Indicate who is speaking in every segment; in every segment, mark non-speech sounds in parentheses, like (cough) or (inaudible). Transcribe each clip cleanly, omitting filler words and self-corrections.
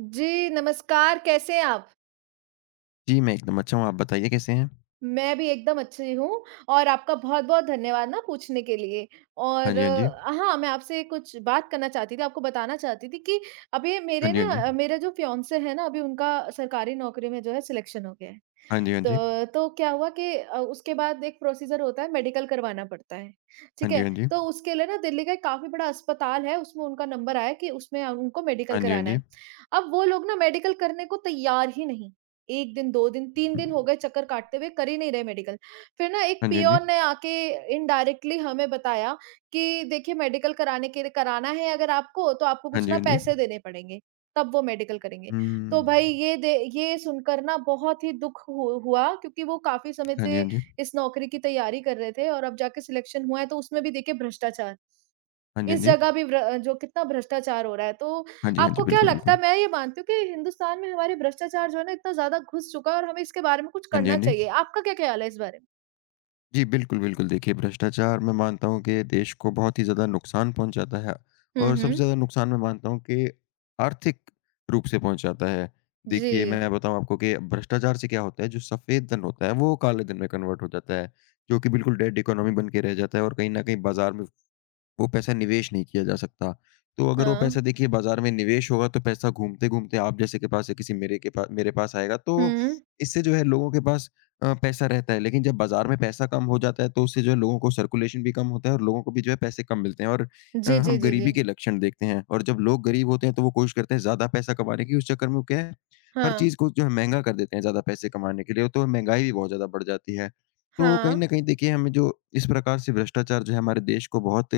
Speaker 1: जी, नमस्कार, कैसे हैं आप?
Speaker 2: जी, मैं एकदम अच्छा हूँ, आप बताइए कैसे हैं?
Speaker 1: मैं भी एकदम अच्छी हूँ और आपका बहुत-बहुत धन्यवाद ना पूछने के लिए।
Speaker 2: हाँ
Speaker 1: और
Speaker 2: जी, हाँ जी।
Speaker 1: हाँ, मैं आपसे कुछ बात करना चाहती थी, आपको बताना चाहती थी कि अभी
Speaker 2: हाँ
Speaker 1: मेरे ना
Speaker 2: जी,
Speaker 1: मेरा जो फियांसे है ना, अभी उनका सरकारी नौकरी में जो है सिलेक्शन हो गया है।
Speaker 2: हाँ जी।
Speaker 1: तो क्या हुआ कि उसके बाद एक प्रोसीजर होता है मेडिकल करवाना पड़ता है,
Speaker 2: हाँ
Speaker 1: ठीक
Speaker 2: जी,
Speaker 1: है?
Speaker 2: हाँ जी।
Speaker 1: तो उसके लिए ना दिल्ली का एक काफ़ी बड़ा अस्पताल है, उसमें उनका नंबर आया कि उसमें उनको मेडिकल
Speaker 2: हाँ जी, हाँ
Speaker 1: कराना
Speaker 2: जी।
Speaker 1: है। अब वो लोग ना मेडिकल करने को तैयार ही नहीं। 1 दिन, 2 दिन, 3 दिन हो गए चक्कर काटते हुए, कर ही नहीं रहे मेडिकल। फिर ना एक
Speaker 2: हाँ
Speaker 1: पियोन ने आके इनडायरेक्टली हमें बताया कि देखिए मेडिकल कराने के लिए कराना है अगर आपको, तो आपको
Speaker 2: जी, हाँ
Speaker 1: कुछ ना
Speaker 2: जी।
Speaker 1: पैसे देने पड़ेंगे, तब वो मेडिकल करेंगे। तो भाई
Speaker 2: हुँ।
Speaker 1: ये सुनकर ना बहुत ही दुःख हु हुआ क्योंकि वो काफ़ी समय
Speaker 2: हाँ जी,
Speaker 1: से
Speaker 2: हाँ जी।
Speaker 1: इस नौकरी की तैयारी कर रहे थे और अब जाके सिलेक्शन हुआ है तो उसमें भी देखिए भ्रष्टाचार।
Speaker 2: हाँ जी, हाँ जी। हुँ। हाँ जी, हाँ जी।
Speaker 1: इस
Speaker 2: हाँ जी, हाँ
Speaker 1: जगह
Speaker 2: जी।
Speaker 1: भी ब्र जो कितना भ्रष्टाचार हो रहा है। तो
Speaker 2: हाँ जी, हाँ जी।
Speaker 1: आपको क्या
Speaker 2: बिल्कुल,
Speaker 1: लगता
Speaker 2: बिल्कुल।
Speaker 1: है मैं ये मानती हूँ कि हिंदुस्तान में हमारे भ्रष्टाचार जो है ना इतना ज़्यादा घुस चुका है और हमें इसके बारे में कुछ
Speaker 2: हाँ जी,
Speaker 1: करना
Speaker 2: हाँ जी।
Speaker 1: चाहिए। आपका क्या ख़्याल है इस बारे में?
Speaker 2: जी, बिल्कुल, बिल्कुल। देखिए, भ्रष्टाचार मैं मानता हूँ कि देश को बहुत ही ज़्यादा नुकसान पहुँचाता है
Speaker 1: हुँ,
Speaker 2: और सबसे
Speaker 1: हुँ।
Speaker 2: ज़्यादा नुकसान मैं मानता हूँ कि आर्थिक रूप से पहुँचाता है।
Speaker 1: जी।
Speaker 2: देखिए, मैं बताऊँ आपको कि भ्रष्टाचार से क्या होता है, जो सफ़ेद धन होता है, वो काले धन में कन्वर्ट हो जाता है, जो कि बिल्कुल डेड इकोनॉमी बन के रह जाता है और कहीं न कहीं बाज़ार में वो पैसा निवेश नहीं किया जा सकता। तो अगर वो
Speaker 1: हाँ।
Speaker 2: पैसा देखिए बाज़ार में निवेश होगा तो पैसा घूमते-घूमते आप जैसे के पास या किसी मेरे के पा मेरे पास आएगा। तो
Speaker 1: हुँ।
Speaker 2: इससे जो है लोगों के पास पैसा रहता है। लेकिन जब बाज़ार में पैसा कम हो जाता है तो उससे जो है लोगों को सर्कुलेशन भी कम होता है और लोगों को भी जो है पैसे कम मिलते हैं और
Speaker 1: जी, जी,
Speaker 2: हम
Speaker 1: जी, जी।
Speaker 2: गरीबी के लक्षण देखते हैं। और जब लोग गरीब होते हैं तो वो कोशिश करते हैं ज़्यादा पैसा कमाने की। उस चक्कर में वो क्या है हर
Speaker 1: हाँ।
Speaker 2: चीज़ को जो है महँगा कर देते हैं ज़्यादा पैसे कमाने के लिए। तो महँगाई भी बहुत ज़्यादा बढ़ जाती है। तो कहीं न
Speaker 1: हाँ।
Speaker 2: कहीं देखिए हमें जो इस प्रकार से भ्रष्टाचार जो है हमारे देश को बहुत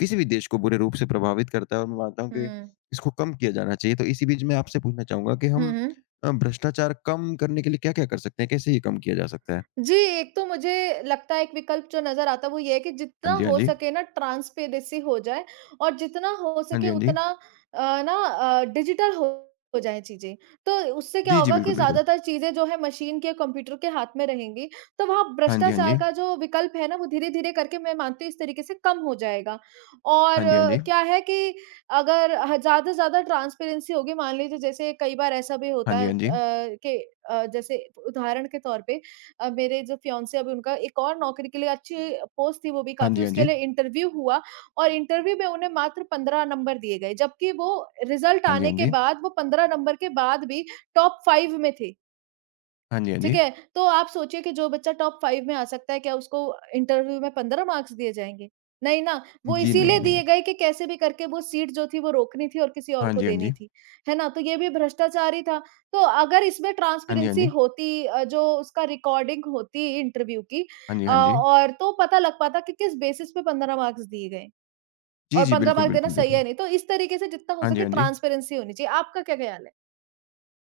Speaker 2: किसी भी देश को बुरे रूप से प्रभावित करता है और मैं मानता हूँ कि
Speaker 1: हुँ।
Speaker 2: इसको कम किया जाना चाहिए। तो इसी बीच मैं आपसे पूछना चाहूँगा कि
Speaker 1: हुँ,
Speaker 2: हम
Speaker 1: हुँ।
Speaker 2: भ्रष्टाचार कम करने के लिए क्या-क्या कर सकते हैं? कैसे ये कम किया जा सकता है?
Speaker 1: जी, एक तो मुझे लगता है एक विकल्प जो नज़र आता है वो ये है कि जितना
Speaker 2: हाँ जी, हाँ
Speaker 1: हो
Speaker 2: जी।
Speaker 1: सके ना ट्रांसपेरेंसी हो जाए और जितना हो
Speaker 2: हाँ जी,
Speaker 1: सके
Speaker 2: हाँ जी।
Speaker 1: उतना डिजिटल हो जाएँ चीज़ें। तो उससे क्या
Speaker 2: जी, जी,
Speaker 1: होगा कि
Speaker 2: बिल्कुल, बिल्कुल।
Speaker 1: ज़्यादातर चीज़ें जो है मशीन के कंप्यूटर के हाथ में रहेंगी, तो वहाँ
Speaker 2: हाँ जी, हाँ
Speaker 1: भ्रष्टाचार
Speaker 2: जी।
Speaker 1: का जो विकल्प है ना वो धीरे-धीरे करके मैं मानती हूँ इस तरीके से कम हो जाएगा। और
Speaker 2: हाँ जी, हाँ जी।
Speaker 1: क्या है कि अगर ह ज़्यादा से ज़्यादा ट्रांसपेरेंसी होगी मान लीजिए जैसे कई बार ऐसा भी
Speaker 2: हाँ
Speaker 1: होता
Speaker 2: जी,
Speaker 1: है
Speaker 2: हाँ जी।
Speaker 1: कि जैसे उदाहरण के तौर पे मेरे जो फियांसे अभी उनका एक और नौकरी के लिए अच्छी पोस्ट थी वो भी
Speaker 2: हाँ जी,
Speaker 1: काफ़ी
Speaker 2: हाँ
Speaker 1: उसके
Speaker 2: जी।
Speaker 1: लिए इंटरव्यू हुआ और इंटरव्यू में उन्हें मात्र 15 नंबर दिए गए जबकि वो रिज़ल्ट
Speaker 2: हाँ जी, हाँ
Speaker 1: आने के
Speaker 2: जी।
Speaker 1: बाद वो 15 नंबर के बाद भी टॉप 5 में थे।
Speaker 2: हाँ जी, हाँ
Speaker 1: ठीक
Speaker 2: जी।
Speaker 1: है, तो आप सोचिए कि जो बच्चा टॉप 5 में आ सकता है, क्या उसको इंटरव्यू में 15 मार्क्स दिए जाएँगे? नहीं ना, वो
Speaker 2: जी, नहीं,
Speaker 1: इसीलिए
Speaker 2: नहीं।
Speaker 1: दिए गए कि कैसे भी करके वो सीट जो थी वो रोकनी थी और किसी और
Speaker 2: हाँ
Speaker 1: को
Speaker 2: जी, हाँ
Speaker 1: देनी
Speaker 2: जी।
Speaker 1: थी। है ना? तो ये भी भ्रष्टाचार ही था। तो अगर इसमें
Speaker 2: हाँ जी, हाँ
Speaker 1: ट्रांसपेरेंसी
Speaker 2: जी।
Speaker 1: होती जो उसका रिकॉर्डिंग होती इंटरव्यू की
Speaker 2: हाँ जी, हाँ जी।
Speaker 1: और तो पता लग पाता कि किस बेसिस पे 15 मार्क्स दिए गए
Speaker 2: जी,
Speaker 1: और
Speaker 2: जी,
Speaker 1: 15
Speaker 2: बिल्कुल,
Speaker 1: मार्क्स देना
Speaker 2: बिल्कुल
Speaker 1: सही
Speaker 2: देखिए।
Speaker 1: है नहीं। तो इस तरीके से जितना हो
Speaker 2: हाँ जी,
Speaker 1: सके
Speaker 2: हाँ जी।
Speaker 1: ट्रांसपेरेंसी होनी चाहिए। आपका क्या ख्याल है?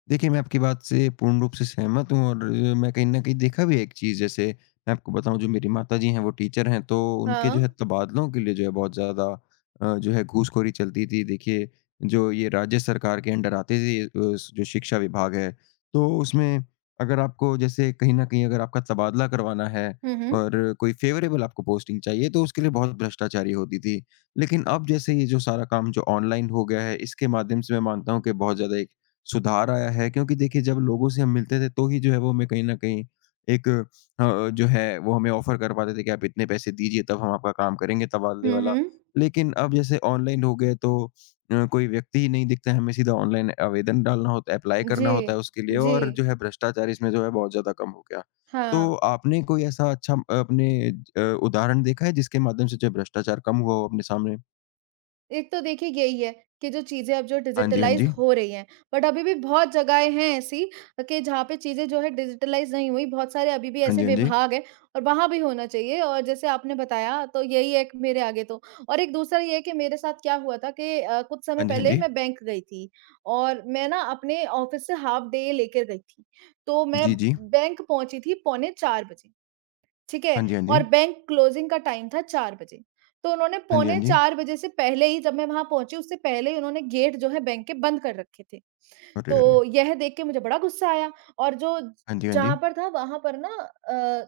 Speaker 2: देखिए, मैं आपकी बात से पूर्ण रूप से सहमत हूँ और मैं कहीं न कहीं देखा भी है एक चीज़ जैसे मैं आपको बताऊँ जो मेरी माताजी हैं वो टीचर हैं, तो उनके जो है
Speaker 1: हाँ।
Speaker 2: तबादलों के लिए जो है बहुत ज़्यादा जो है घूसखोरी चलती थी। देखिए, जो ये राज्य सरकार के अंडर आते थे जो शिक्षा विभाग है, तो उसमें अगर आपको जैसे कहीं न कहीं अगर आपका तबादला करवाना है
Speaker 1: हुँ, हुँ।
Speaker 2: और कोई फ़ेवरेबल आपको पोस्टिंग चाहिए, तो उसके लिए बहुत भ्रष्टाचारी होती थी। लेकिन अब जैसे ये जो सारा काम जो ऑनलाइन हो गया है, इसके माध्यम से मैं मानता हूँ कि बहुत ज़्यादा एक सुधार आया है क्योंकि देखिए जब लोगों से हम मिलते थे तो ही जो है वो हमें कहीं न कहीं एक जो है वो हमें ऑफ़र कर पाते थे कि आप इतने पैसे दीजिए तब हम आपका काम करेंगे तबादले
Speaker 1: हुँ,
Speaker 2: वाला।
Speaker 1: हुँ।
Speaker 2: लेकिन अब जैसे ऑनलाइन हो गए तो कोई व्यक्ति ही नहीं दिखता है, हमें सीधा ऑनलाइन आवेदन डालना होता है, अप्लाई करना
Speaker 1: जी,
Speaker 2: होता है उसके लिए
Speaker 1: जी।
Speaker 2: और जो है भ्रष्टाचार इसमें जो है बहुत ज़्यादा कम हो गया।
Speaker 1: हाँ,
Speaker 2: तो आपने कोई ऐसा अच्छा अपने उदाहरण देखा है जिसके माध्यम से जो है भ्रष्टाचार कम हुआ हो अपने सामने?
Speaker 1: एक तो देखिए यही है कि जो चीज़ें अब जो
Speaker 2: हाँ जी, हाँ
Speaker 1: डिजिटलाइज़
Speaker 2: जी।
Speaker 1: हो रही हैं, बट अभी भी बहुत जगहें हैं ऐसी कि जहाँ पे चीज़ें जो है डिजिटलाइज़ नहीं हुई, बहुत सारे अभी भी
Speaker 2: हाँ
Speaker 1: ऐसे
Speaker 2: जी, हाँ जी।
Speaker 1: विभाग हैं और वहाँ भी होना चाहिए और जैसे आपने बताया तो यही एक मेरे आगे तो और एक दूसरा ये है कि मेरे साथ क्या हुआ था कि कुछ समय
Speaker 2: हाँ जी, हाँ
Speaker 1: पहले
Speaker 2: जी।
Speaker 1: मैं बैंक गई थी और मैं ना अपने ऑफ़िस से हाफ डे लेकर गई थी, तो मैं
Speaker 2: जी, जी।
Speaker 1: बैंक पहुँची थी पौने 4 बजे। ठीक
Speaker 2: हाँ
Speaker 1: है?
Speaker 2: जी, हाँ जी।
Speaker 1: और बैंक क्लोजिंग का टाइम था 4 बजे। तो उन्होंने
Speaker 2: हाँ जी, हाँ
Speaker 1: पौने
Speaker 2: जी।
Speaker 1: 4 बजे से पहले ही जब मैं वहाँ पहुँची उससे पहले ही उन्होंने गेट जो है बैंक के बंद कर रखे थे।
Speaker 2: अरे, अरे!
Speaker 1: तो यह देख के मुझे बड़ा गुस्सा आया और जो
Speaker 2: हाँ जी, हाँ जी।
Speaker 1: जहाँ पर था वहाँ पर ना, अ,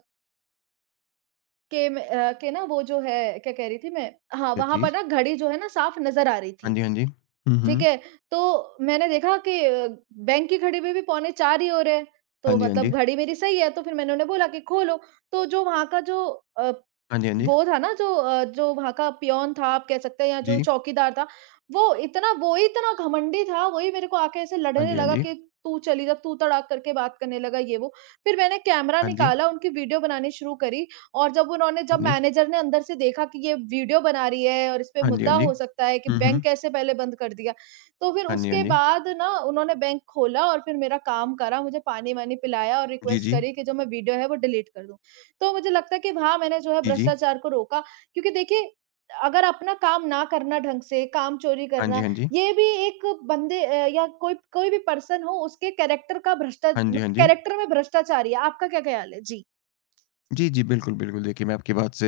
Speaker 1: के में अ, के ना वो जो है क्या कह रही थी मैं? हाँ,
Speaker 2: क्या
Speaker 1: वहाँ पर
Speaker 2: चीज़?
Speaker 1: ना घड़ी जो है ना साफ नज़र आ रही
Speaker 2: हाँ
Speaker 1: थी।
Speaker 2: जी, हाँ जी। हुँ,
Speaker 1: ठीक
Speaker 2: हुँ।
Speaker 1: है, तो मैंने देखा कि बैंक की घड़ी में भी पौने 4 ही हो रहे हैं,
Speaker 2: हाँ
Speaker 1: तो
Speaker 2: जी, हाँ जी।
Speaker 1: मतलब घड़ी मेरी सही है, तो फिर मैंने उन्हें बोला कि खोलो, तो जो वहाँ का जो अ,
Speaker 2: हाँ जी, हाँ जी।
Speaker 1: वो था ना जो जो वहाँ का पियोन था आप कह सकते हैं या जो
Speaker 2: जी।
Speaker 1: चौकीदार था, वो इतना वो ही इतना घमंडी था, वही मेरे को आके ऐसे
Speaker 2: हाँ
Speaker 1: लड़ने
Speaker 2: जी, हाँ
Speaker 1: लगा
Speaker 2: जी।
Speaker 1: कि तू चली जा, तू तड़ाक करके बात करने लगा ये वो। फिर मैंने कैमरा
Speaker 2: हाँ जी,
Speaker 1: निकाला, उनकी वीडियो बनानी शुरू करी और जब उन्होंने
Speaker 2: हाँ
Speaker 1: जब
Speaker 2: जी।
Speaker 1: मैनेजर ने अंदर से देखा कि ये वीडियो बना रही है और इस पे
Speaker 2: हाँ जी, हाँ
Speaker 1: मुद्दा
Speaker 2: जी।
Speaker 1: हो सकता है कि
Speaker 2: हुँ,
Speaker 1: बैंक
Speaker 2: हुँ।
Speaker 1: कैसे पहले बंद कर दिया। तो फिर
Speaker 2: हाँ जी, हाँ
Speaker 1: उसके
Speaker 2: जी।
Speaker 1: बाद ना उन्होंने बैंक खोला और फिर मेरा काम करा, मुझे पानी-वानी पिलाया और
Speaker 2: जी,
Speaker 1: रिक्वेस्ट
Speaker 2: जी।
Speaker 1: करी कि जो मैं वीडियो है वो डिलीट कर दूँ। तो मुझे लगता है कि वहाँ मैंने जो है
Speaker 2: जी, जी।
Speaker 1: भ्रष्टाचार को रोका क्योंकि देखिए अगर अपना काम ना करना ढंग से, काम चोरी
Speaker 2: हाँ जी,
Speaker 1: करना,
Speaker 2: हाँ जी।
Speaker 1: ये भी एक बंदे या कोई कोई भी पर्सन हो उसके कैरेक्टर का भ्रष्टा
Speaker 2: हाँ जी, हाँ जी।
Speaker 1: कैरेक्टर में भ्रष्टाचार ही है। आपका क्या ख़्याल है? जी।
Speaker 2: जी, जी, बिल्कुल, बिल्कुल। देखिए, मैं आपकी बात से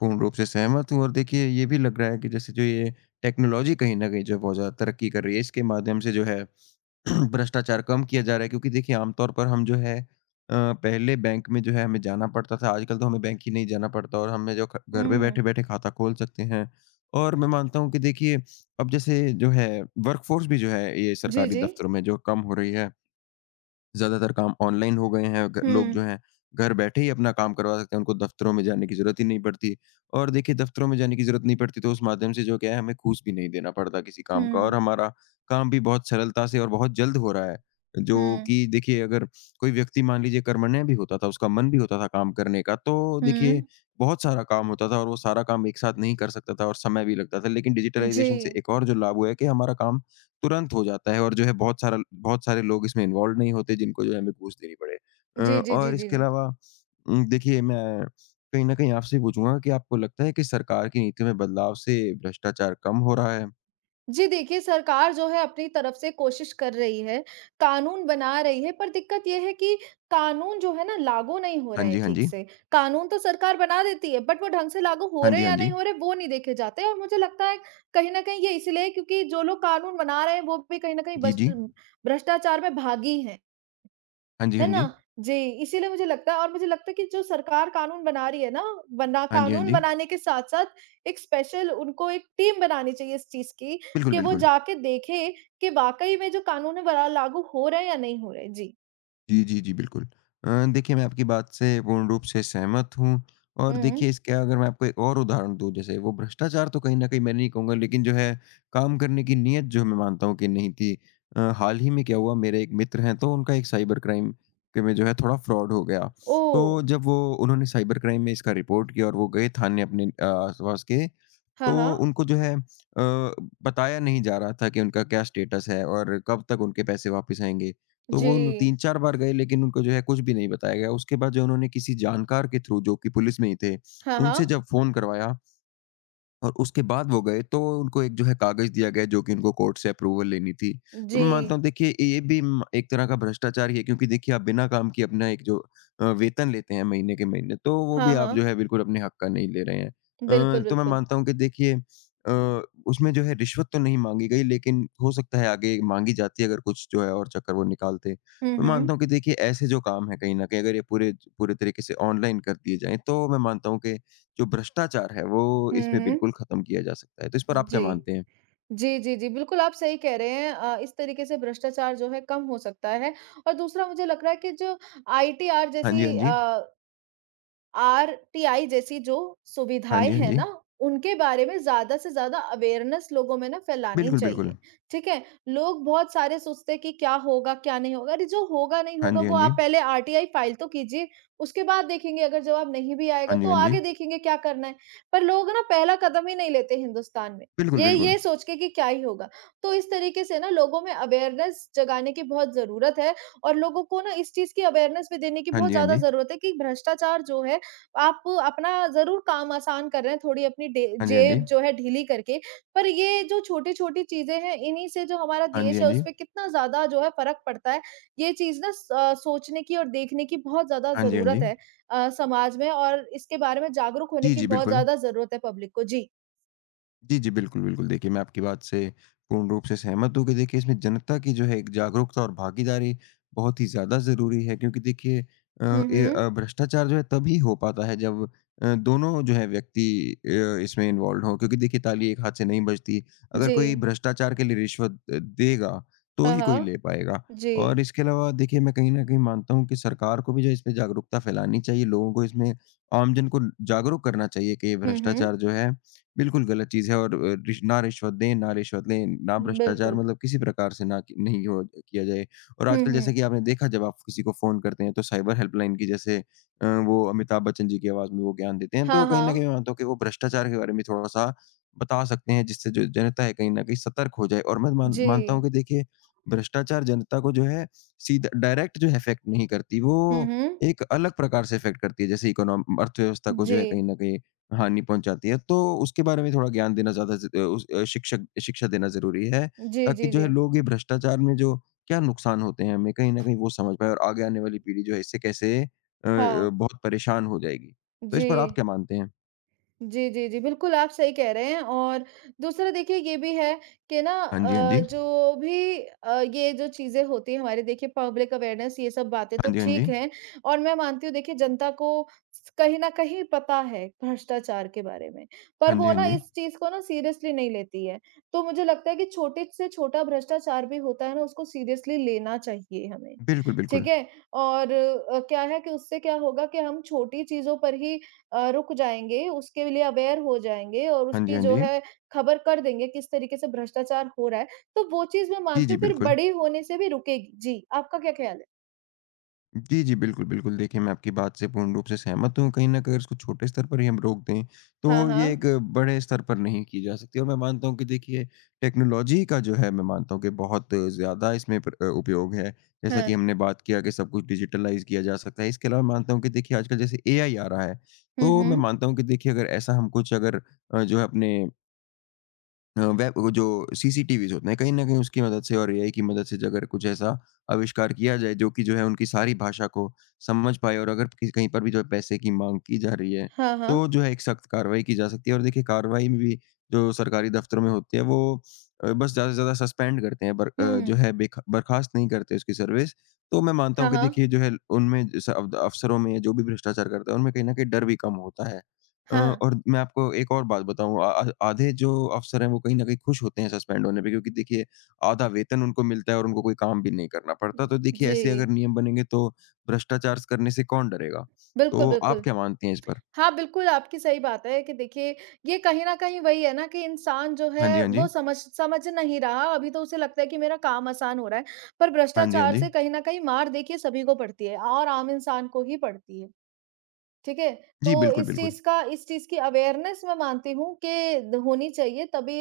Speaker 2: पूर्ण रूप से सहमत हूँ और देखिए, ये भी लग रहा है कि जैसे जो ये टेक्नोलॉजी कहीं न कहीं जो है बहुत ज़्यादा तरक्की कर रही है, इसके माध्यम से जो है (clears throat) भ्रष्टाचार कम किया जा रहा है क्योंकि देखिए आमतौर पर हम जो है पहले बैंक में जो है हमें जाना पड़ता था आजकल तो हमें बैंक ही नहीं जाना पड़ता और हमें जो घर पे
Speaker 1: हुँ।
Speaker 2: बैठे बैठे खाता खोल सकते हैं और मैं मानता हूँ कि देखिए अब जैसे जो है वर्कफोर्स भी जो है ये
Speaker 1: जी,
Speaker 2: सरकारी
Speaker 1: जी।
Speaker 2: दफ्तरों में जो कम हो रही है ज़्यादातर काम ऑनलाइन हो गए हैं, ग
Speaker 1: हुँ।
Speaker 2: लोग जो हैं घर बैठे ही अपना काम करवा सकते हैं, उनको दफ़्तरों में जाने की ज़रूरत ही नहीं पड़ती। और देखिए दफ़्तरों में जाने की ज़रूरत नहीं पड़ती, तो उस माध्यम से जो क्या है हमें घूस भी नहीं देना पड़ता किसी काम का और
Speaker 1: हुँ,
Speaker 2: हमारा काम भी बहुत सरलता से और बहुत जल्द हो रहा है। जो
Speaker 1: हुँ,
Speaker 2: कि देखिए अगर कोई व्यक्ति मान लीजिए कर्मण्य भी होता था, उसका मन भी होता था काम करने का, तो देखिए
Speaker 1: हुँ।
Speaker 2: बहुत सारा काम होता था और वो सारा काम एक साथ नहीं कर सकता था और समय भी लगता था। लेकिन डिजिटलाइज़ेशन से
Speaker 1: जी।
Speaker 2: एक और जो लाभ हुआ है कि हमारा काम तुरंत हो जाता है और जो है बहुत सारे लोग इसमें इन्वॉल्व नहीं होते जिनको जो है हमें घूस देनी पड़े।
Speaker 1: जी, जी, जी,
Speaker 2: और
Speaker 1: जी,
Speaker 2: इसके
Speaker 1: जी।
Speaker 2: अलावा देखिए मैं कहीं न कहीं आपसे पूछूँगा कि आपको लगता है कि सरकार की नीतियों में बदलाव से भ्रष्टाचार कम हो रहा है?
Speaker 1: जी देखिए, सरकार जो है अपनी तरफ से कोशिश कर रही है, कानून बना रही है, पर दिक्कत ये है कि कानून जो है ना लागू नहीं हो
Speaker 2: हाँ
Speaker 1: रहे हैं
Speaker 2: जी, हाँ
Speaker 1: ठीक
Speaker 2: जी।
Speaker 1: से। कानून तो सरकार बना देती है, बट वो ढंग से लागू हो
Speaker 2: हाँ
Speaker 1: रहे
Speaker 2: जी,
Speaker 1: हैं
Speaker 2: हाँ
Speaker 1: या
Speaker 2: जी।
Speaker 1: नहीं हो रहे, वो नहीं देखे जाते हैं और मुझे लगता है कहीं न कहीं ये इसलिए है, क्योंकि जो लोग कानून बना रहे हैं, वो भी कहीं न कहीं
Speaker 2: जी,
Speaker 1: बस्ट
Speaker 2: जी।
Speaker 1: भ्रष्टाचार में भागी हैं।
Speaker 2: हाँ जी, हाँ
Speaker 1: है ना?
Speaker 2: जी।
Speaker 1: जी, इसीलिए मुझे लगता है और मुझे लगता है कि जो सरकार कानून बना रही है ना, बना
Speaker 2: हाँ जी, हाँ
Speaker 1: कानून
Speaker 2: जी।
Speaker 1: बनाने के साथ-साथ एक स्पेशल उनको एक टीम बनानी चाहिए इस चीज़ की,
Speaker 2: बिल्कुल,
Speaker 1: कि वो
Speaker 2: बिल्कुल।
Speaker 1: जाके देखें कि वाक़ई में जो कानून है बड़ा लागू हो रहे हैं या नहीं हो रहे। जी।
Speaker 2: जी, जी, जी, बिल्कुल। देखिए मैं आपकी बात से पूर्ण रूप से सहमत हूँ और
Speaker 1: हुँ।
Speaker 2: देखिए इसका अगर मैं आपको एक और उदाहरण दूँ जैसे वो भ्रष्टाचार तो कहीं न कहीं मैं नहीं कहूँगा लेकिन जो है काम करने की नीयत जो मैं मानता हूँ कि नहीं थी। हाल ही में क्या हुआ मेरे एक मित्र हैं तो उनका एक साइबर क्राइम के में जो है थोड़ा फ्रॉड हो गया।
Speaker 1: ओह!
Speaker 2: तो जब वो उन्होंने साइबर क्राइम में इसका रिपोर्ट किया और वो गए थाने अपने आस-पास के तो
Speaker 1: हाँ, हाँ।
Speaker 2: उनको जो है बताया नहीं जा रहा था कि उनका क्या स्टेटस है और कब तक उनके पैसे वापस आएँगे। तो
Speaker 1: जी।
Speaker 2: वो उन 3-4 बार गए लेकिन उनको जो है कुछ भी नहीं बताया गया। उसके बाद जो उन्होंने किसी जानकार के थ्रू जो कि पुलिस में ही थे,
Speaker 1: हाँ,
Speaker 2: उनसे
Speaker 1: हाँ।
Speaker 2: जब फ़ोन करवाया और उसके बाद वो गए तो उनको एक जो है कागज़ दिया गया जो कि उनको कोर्ट से अप्रूवल लेनी थी। तो
Speaker 1: जी।
Speaker 2: मैं मानता हूँ देखिए ये भी म एक तरह का भ्रष्टाचार ही है क्योंकि देखिए आप बिना काम किए अपना एक जो वेतन लेते हैं महीने के महीने तो वो भी
Speaker 1: हाँ,
Speaker 2: आप जो
Speaker 1: हाँ।
Speaker 2: है बिल्कुल अपने हक का नहीं ले रहे हैं।
Speaker 1: बिल्कुल,
Speaker 2: तो मैं
Speaker 1: बिल्कुल।
Speaker 2: मानता हूँ कि देखिए अ, उसमें जो है रिश्वत तो नहीं माँगी गई लेकिन हो सकता है आगे माँगी जाती अगर कुछ जो है और चक्कर वो निकालते।
Speaker 1: हुँ,
Speaker 2: मैं
Speaker 1: हुँ।
Speaker 2: मानता हूँ कि देखिए ऐसे जो काम हैं कहीं न कहीं अगर ये पूरे पूरे तरीके से ऑनलाइन कर दिए जाएँ तो मैं मानता हूँ कि जो भ्रष्टाचार है, वो
Speaker 1: हुँ,
Speaker 2: इसमें
Speaker 1: हुँ।
Speaker 2: बिल्कुल ख़त्म किया जा सकता है। तो इस पर आप क्या
Speaker 1: जी।
Speaker 2: मानते हैं?
Speaker 1: जी, जी, जी। बिल्कुल, आप सही कह रहे हैं। इस तरीके से भ्रष्टाचार जो है कम हो सकता है और दूसरा मुझे लग रहा है कि जो आईटीआर
Speaker 2: हाँ जी, हाँ
Speaker 1: जैसी
Speaker 2: जी।
Speaker 1: अ, आरटीआई जैसी जो
Speaker 2: हाँ
Speaker 1: सुविधाएँ
Speaker 2: जी, हाँ
Speaker 1: हैं
Speaker 2: जी।
Speaker 1: ना, उनके बारे में ज़्यादा से ज़्यादा अवेयरनेस लोगों में ना फैलानी
Speaker 2: बिल्कुल, बिल्कुल।
Speaker 1: चाहिए, ठीक है? लोग बहुत सारे सोचते हैं कि क्या होगा, क्या नहीं होगा? अरे जो होगा, नहीं
Speaker 2: हाँ
Speaker 1: होगा
Speaker 2: जी, हाँ
Speaker 1: वो
Speaker 2: जी।
Speaker 1: आप पहले आरटीआई फाइल तो कीजिए, उसके बाद देखेंगे अगर जवाब नहीं भी आएगा
Speaker 2: हाँ जी,
Speaker 1: तो
Speaker 2: हाँ जी।
Speaker 1: आगे देखेंगे क्या करना है। पर लोग ना पहला कदम ही नहीं लेते हिंदुस्तान में,
Speaker 2: बिल्कुल, बिल्कुल।
Speaker 1: ये सोच के कि क्या ही होगा? तो इस तरीके से ना लोगों में अवेयरनेस जगाने की बहुत ज़रूरत है और लोगों को ना इस चीज़ की अवेयरनेस भी देने की
Speaker 2: हाँ
Speaker 1: बहुत
Speaker 2: जी, हाँ
Speaker 1: ज़्यादा
Speaker 2: जी।
Speaker 1: ज़रूरत है कि भ्रष्टाचार जो है आप अपना ज़रूर काम आसान कर रहे हैं, थोड़ी अपनी डे
Speaker 2: हाँ जी, हाँ जी।
Speaker 1: जेब जो है ढीली करके, पर ये जो छोटी-छोटी चीज़ें हैं, इन्हीं से जो हमारा
Speaker 2: हाँ जी,
Speaker 1: देश
Speaker 2: हाँ
Speaker 1: है,
Speaker 2: जी।
Speaker 1: उसपे कितना ज़्यादा जो है फ़र्क पड़ता है। ये चीज़ ना सोचने की और देखने की बहुत ज़्यादा
Speaker 2: हाँ जी, हाँ जी।
Speaker 1: ज़रूरत है समाज में और इसके बारे में जागरूक होने
Speaker 2: जी,
Speaker 1: की
Speaker 2: जी,
Speaker 1: बहुत
Speaker 2: बिल्कुल।
Speaker 1: ज़्यादा ज़रूरत है पब्लिक को। जी।
Speaker 2: जी, जी। बिल्कुल, बिल्कुल। देखिए, मैं आपकी बात से पूर्ण रूप से सहमत हूँ कि देखिए इसमें जनता की जो है एक जागरूकता और भागीदारी बहुत ही ज़्यादा ज़रूरी है क्योंकि देखिए
Speaker 1: हुँ, हुँ।
Speaker 2: भ्रष्टाचार जो है तभी हो पाता है जब दोनों जो है व्यक्ति इसमें इन्वॉल्वड हों क्योंकि देखिए ताली एक हाथ से नहीं बजती। अगर
Speaker 1: जी।
Speaker 2: कोई भ्रष्टाचार के लिए रिश्वत देगा, तो
Speaker 1: हाँ,
Speaker 2: ही कोई ले
Speaker 1: हाँ।
Speaker 2: पाएगा।
Speaker 1: जी।
Speaker 2: और इसके अलावा देखिए मैं कहीं न कहीं मानता हूँ कि सरकार को भी जो है इसमें जागरूकता फैलानी चाहिए, लोगों को इसमें आमजन को जागरूक करना चाहिए कि ये
Speaker 1: हुँ, हुँ।
Speaker 2: भ्रष्टाचार जो है बिल्कुल गलत चीज़ है और अ, रिश ना रिश्वत दें, ना रिश्वत लें, ना भ्रष्टाचार
Speaker 1: बिल्कुल।
Speaker 2: मतलब किसी प्रकार से ना कि नहीं हो किया जाए। और
Speaker 1: हुँ,
Speaker 2: आजकल जैसा
Speaker 1: हुँ।
Speaker 2: कि आपने देखा जब आप किसी को फ़ोन करते हैं तो साइबर हेल्पलाइन की जैसे वो अमिताभ बच्चन जी की आवाज़ में वो ज्ञान देते हैं।
Speaker 1: हाँ,
Speaker 2: तो कहीं न
Speaker 1: हाँ।
Speaker 2: कहीं मैं मानता हूँ कि वो भ्रष्टाचार के बारे में थोड़ा-सा बता सकते हैं जिससे जो जनता है कहीं न कहीं सतर्क हो जाए। और मैं मान
Speaker 1: जी।
Speaker 2: मानता हूँ कि देखिए भ्रष्टाचार जनता को जो है सीधा डायरेक्ट जो है इफ़ेक्ट नहीं करती,
Speaker 1: हुँ,
Speaker 2: वो
Speaker 1: हुँ।
Speaker 2: एक अलग प्रकार से इफ़ेक्ट करती है। जैसे इकोनॉम अर्थव्यवस्था को जो
Speaker 1: जी।
Speaker 2: है कहीं न कहीं हानि पहुँचाती है, तो उसके बारे में थोड़ा ज्ञान देना ज़्यादा ज़ अ, उस अ, शिक्षक शिक्षा देना ज़रूरी है,
Speaker 1: जी,
Speaker 2: ताकि
Speaker 1: जी,
Speaker 2: जो
Speaker 1: जी।
Speaker 2: है लोग ये भ्रष्टाचार में जो क्या नुकसान होते हैं हमें, कहीं न कहीं वो समझ पाएँ और आगे आने वाली पीढ़ी जो है इससे
Speaker 1: हाँ।
Speaker 2: बहुत परेशान हो जाएगी। तो इस
Speaker 1: जी।
Speaker 2: पर आप क्या मानते हैं?
Speaker 1: जी, जी, जी। बिल्कुल, आप सही कह रहे हैं और दूसरा देखिए ये भी है कि ना
Speaker 2: हाँ जी, हाँ जी।
Speaker 1: ये जो चीज़ें होती हैं हमारी देखिए पब्लिक अवेयरनेस ये सब बातें तो
Speaker 2: हाँ जी, हाँ
Speaker 1: ठीक
Speaker 2: जी।
Speaker 1: हैं और मैं मानती हूँ देखिए जनता को स कहीं न कहीं पता है भ्रष्टाचार के बारे में, पर
Speaker 2: हाँ जी,
Speaker 1: वो
Speaker 2: हाँ
Speaker 1: ना
Speaker 2: जी।
Speaker 1: इस चीज़ को ना सीरियसली नहीं लेती है। तो मुझे लगता है कि छोटे से छोटा भ्रष्टाचार भी होता है ना उसको सीरियसली लेना चाहिए हमें,
Speaker 2: बिल्कुल, बिल्कुल।
Speaker 1: ठीक है? और क्या है कि उससे क्या होगा कि हम छोटी चीज़ों पर ही रुक जाएँगे, उसके लिए अवेयर हो जाएँगे और
Speaker 2: हाँ जी,
Speaker 1: उसकी
Speaker 2: हाँ
Speaker 1: जो
Speaker 2: जी।
Speaker 1: है खबर कर देंगे किस तरीके से भ्रष्टाचार हो रहा है, तो वो चीज़ मैं
Speaker 2: जी,
Speaker 1: मानती
Speaker 2: जी,
Speaker 1: हूँ फिर
Speaker 2: बिल्कुल।
Speaker 1: बड़ी होने से भी रुकेगी। जी, आपका क्या ख़्याल है?
Speaker 2: जी, जी। बिल्कुल, बिल्कुल। देखिए, मैं आपकी बात से पूर्ण रूप से सहमत हूँ। कहीं न कहीं अगर इसको छोटे स्तर पर ही हम रोक दें,
Speaker 1: हाँ,
Speaker 2: तो ये
Speaker 1: हाँ।
Speaker 2: एक बड़े स्तर पर नहीं की जा सकती। और मैं मानता हूँ कि देखिए, टेक्नोलॉजी का जो है, मैं मानता हूँ कि बहुत ज़्यादा इसमें उपयोग है। जैसा कि
Speaker 1: हाँ।
Speaker 2: हमने बात किया कि सब कुछ डिजिटलाइज़ किया जा सकता है। इसके अलावा मैं मानता हूँ कि देखिए, आजकल जैसे एआई आ रहा है,
Speaker 1: हुँ,
Speaker 2: तो मैं
Speaker 1: हुँ।
Speaker 2: मानता हूँ कि देखिए, अगर ऐसा हम कुछ अगर जो है अपने अ, वेब वो जो सीसीटीवीज़ होते हैं, कहीं न कहीं उसकी मदद से और एआई की मदद से जो अगर कुछ ऐसा आविष्कार किया जाए, जो कि जो है उनकी सारी भाषा को समझ पाए और अगर कि कहीं पर भी जो है पैसे की माँग की जा रही है,
Speaker 1: हाँ, हाँ।
Speaker 2: तो जो है एक सख्त कार्रवाई की जा सकती है। और देखिए कार्रवाई में भी जो सरकारी दफ़्तरों में होती है, वो बस ज़्यादा से ज़्यादा सस्पेंड करते हैं, बर अ, जो
Speaker 1: हुँ।
Speaker 2: है बेख बर्खास्त नहीं करते उसकी सर्विस। तो मैं मानता
Speaker 1: हाँ,
Speaker 2: हूँ कि देखिए
Speaker 1: हाँ।
Speaker 2: जो है उनमें स अफ अफ़सरों में जो भी भ्रष्टाचार करता है, उनमें कहीं न कहीं डर भी कम होता है। अ,
Speaker 1: हाँ।
Speaker 2: और मैं आपको एक और बात बताऊँ, आ आ आधे जो अफ़सर हैं वो कहीं न कहीं खुश होते हैं सस्पेंड होने पे, क्योंकि देखिए आधा वेतन उनको मिलता है और उनको कोई काम भी नहीं करना पड़ता। तो देखिए
Speaker 1: जी।
Speaker 2: ऐसे अगर नियम बनेंगे तो भ्रष्टाचार करने से कौन डरेगा?
Speaker 1: बिल्कुल,
Speaker 2: तो आप
Speaker 1: बिल्कुल।
Speaker 2: क्या मानती हैं इस पर?
Speaker 1: हाँ, बिल्कुल, आपकी सही बात है कि देखिए, ये कहीं न कहीं वही है ना कि इंसान जो
Speaker 2: हाँ जी,
Speaker 1: है
Speaker 2: हाँ
Speaker 1: वो
Speaker 2: जी।
Speaker 1: समझ समझ नहीं रहा, अभी तो उसे लगता है कि मेरा काम आसान हो रहा है, पर
Speaker 2: हाँ जी, हाँ
Speaker 1: भ्रष्टाचार
Speaker 2: जी।
Speaker 1: से कहीं न कहीं मार देखिए सभी को पड़ती है और आम इंसान को ही पड़ती है। ठीक है? तो
Speaker 2: जी, बिल्कुल,
Speaker 1: इस
Speaker 2: बिल्कुल।
Speaker 1: चीज़ का इस चीज़ की अवेयरनेस मैं मानती हूँ कि द होनी चाहिए तभी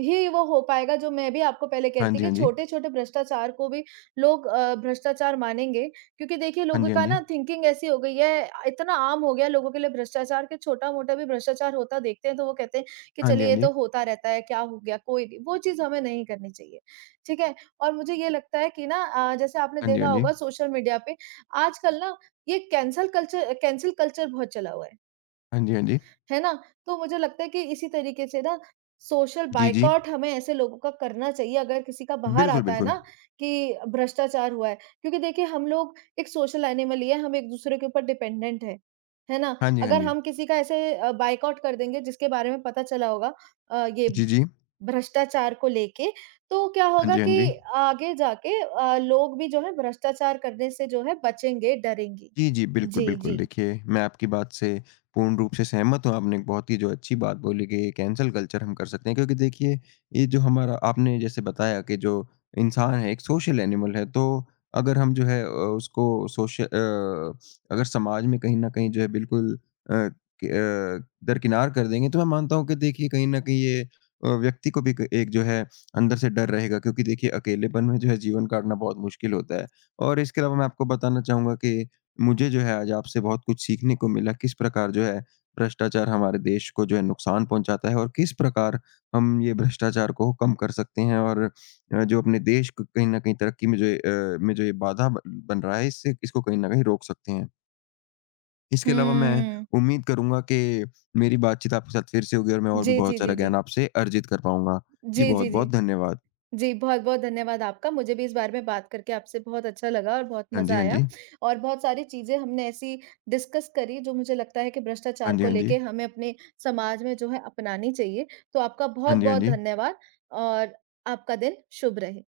Speaker 1: ही वो हो पाएगा जो मैं भी आपको पहले कह
Speaker 2: हाँ
Speaker 1: रही थी
Speaker 2: जी, हाँ
Speaker 1: कि
Speaker 2: जी।
Speaker 1: छोटे-छोटे भ्रष्टाचार को भी लोग भ्रष्टाचार मानेंगे। क्योंकि देखिए
Speaker 2: हाँ जी,
Speaker 1: लोगों
Speaker 2: हाँ
Speaker 1: का
Speaker 2: जी।
Speaker 1: ना थिंकिंग ऐसी हो गई है इतना आम हो गया है लोगों के लिए भ्रष्टाचार कि छोटा-मोटा भी भ्रष्टाचार होता देखते हैं तो वो कहते हैं कि
Speaker 2: हाँ जी,
Speaker 1: चलिए
Speaker 2: हाँ
Speaker 1: ये
Speaker 2: जी।
Speaker 1: तो होता रहता है, क्या हो गया कोई नहीं। वो चीज़ हमें नहीं करनी चाहिए, ठीक है? और मुझे ये लगता है कि ना जैसे आपने
Speaker 2: हाँ जी, हाँ
Speaker 1: देखा
Speaker 2: जी।
Speaker 1: होगा सोशल मीडिया पे आजकल ना ये कैंसल कल्चर बहुत चला हुआ
Speaker 2: हाँ जी, हाँ जी।
Speaker 1: है ना? तो मुझे लगता है कि इसी तरीके से ना सोशल
Speaker 2: जी, जी।
Speaker 1: बायकॉट हमें ऐसे लोगों का करना चाहिए अगर किसी का बाहर
Speaker 2: बिल्कुल,
Speaker 1: आता है
Speaker 2: बिल्कुल।
Speaker 1: ना कि भ्रष्टाचार हुआ है। क्योंकि देखिए हम लोग एक सोशल एनिमल ही है, हम एक-दूसरे के ऊपर डिपेंडेंट हैं, है ना?
Speaker 2: हाँ जी, हाँ
Speaker 1: अगर
Speaker 2: जी।
Speaker 1: हम किसी का ऐसे बायकॉट कर देंगे जिसके बारे में पता चला होगा ये
Speaker 2: जी, जी।
Speaker 1: भ्रष्टाचार को लेके, तो क्या
Speaker 2: हाँ
Speaker 1: होगा
Speaker 2: जी, हाँ
Speaker 1: कि
Speaker 2: जी।
Speaker 1: आगे जाके लोग भी जो है भ्रष्टाचार करने से जो है बचेंगे, डरेंगे।
Speaker 2: जी, जी। बिल्कुल,
Speaker 1: जी,
Speaker 2: बिल्कुल।
Speaker 1: जी।
Speaker 2: देखिए, मैं आपकी बात से पूर्ण रूप से सहमत हूँ। आपने एक बहुत ही जो अच्छी बात बोली कि ये कैंसल कल्चर हम कर सकते हैं क्योंकि देखिए, ये जो हमारा, आपने जैसे बताया कि जो इंसान है, एक सोशल एनिमल है, तो अगर हम जो है उसको सोश अ, अगर समाज में कहीं न कहीं जो है बिल्कुल दरकिनार कर देंगे, तो मैं मानता हूँ कि देखिए कहीं न कहीं ये व्यक्ति को भी क एक जो है अंदर से डर रहेगा, क्योंकि देखिए अकेलेपन में जो है जीवन काटना बहुत मुश्किल होता है। और इसके अलावा मैं आपको बताना चाहूँगा कि मुझे जो है आज आपसे बहुत कुछ सीखने को मिला किस प्रकार जो है भ्रष्टाचार हमारे देश को जो है नुकसान पहुंचाता है और किस प्रकार हम ये भ्रष्टाचार को कम कर सकते हैं और जो अपने देश को कहीं ना कहीं तरक्की में जो ये, अ, में जो ये बाधा बन रहा है, इससे इसको कहीं ना कहीं रोक सकते हैं। इसके अलावा मैं
Speaker 1: हम्म,
Speaker 2: उम्मीद करूंगा कि मेरी बातचीत आपके साथ फिर से होगी और मैं और भी
Speaker 1: जी,
Speaker 2: बहुत
Speaker 1: जी,
Speaker 2: सारा
Speaker 1: जी, जी।
Speaker 2: ज्ञान आपसे अर्जित कर पाऊंगा। जी
Speaker 1: जी,
Speaker 2: बहुत
Speaker 1: जी, जी।
Speaker 2: बहुत धन्यवाद।
Speaker 1: जी, बहुत-बहुत धन्यवाद आपका। मुझे भी इस बारे में बात करके आपसे बहुत अच्छा लगा और बहुत
Speaker 2: हाँ जी
Speaker 1: मज़ा
Speaker 2: हाँ
Speaker 1: आया
Speaker 2: जी।
Speaker 1: और बहुत सारी चीज़ें हमने ऐसी डिस्कस करी जो मुझे लगता है कि
Speaker 2: हाँ
Speaker 1: भ्रष्टाचार
Speaker 2: जी
Speaker 1: को
Speaker 2: हाँ जी।
Speaker 1: लेके हमें अपने समाज में जो है अपनानी चाहिए। तो आपका
Speaker 2: हाँ जी हाँ
Speaker 1: बहुत-बहुत
Speaker 2: जी।
Speaker 1: धन्यवाद और आपका दिन शुभ रहे।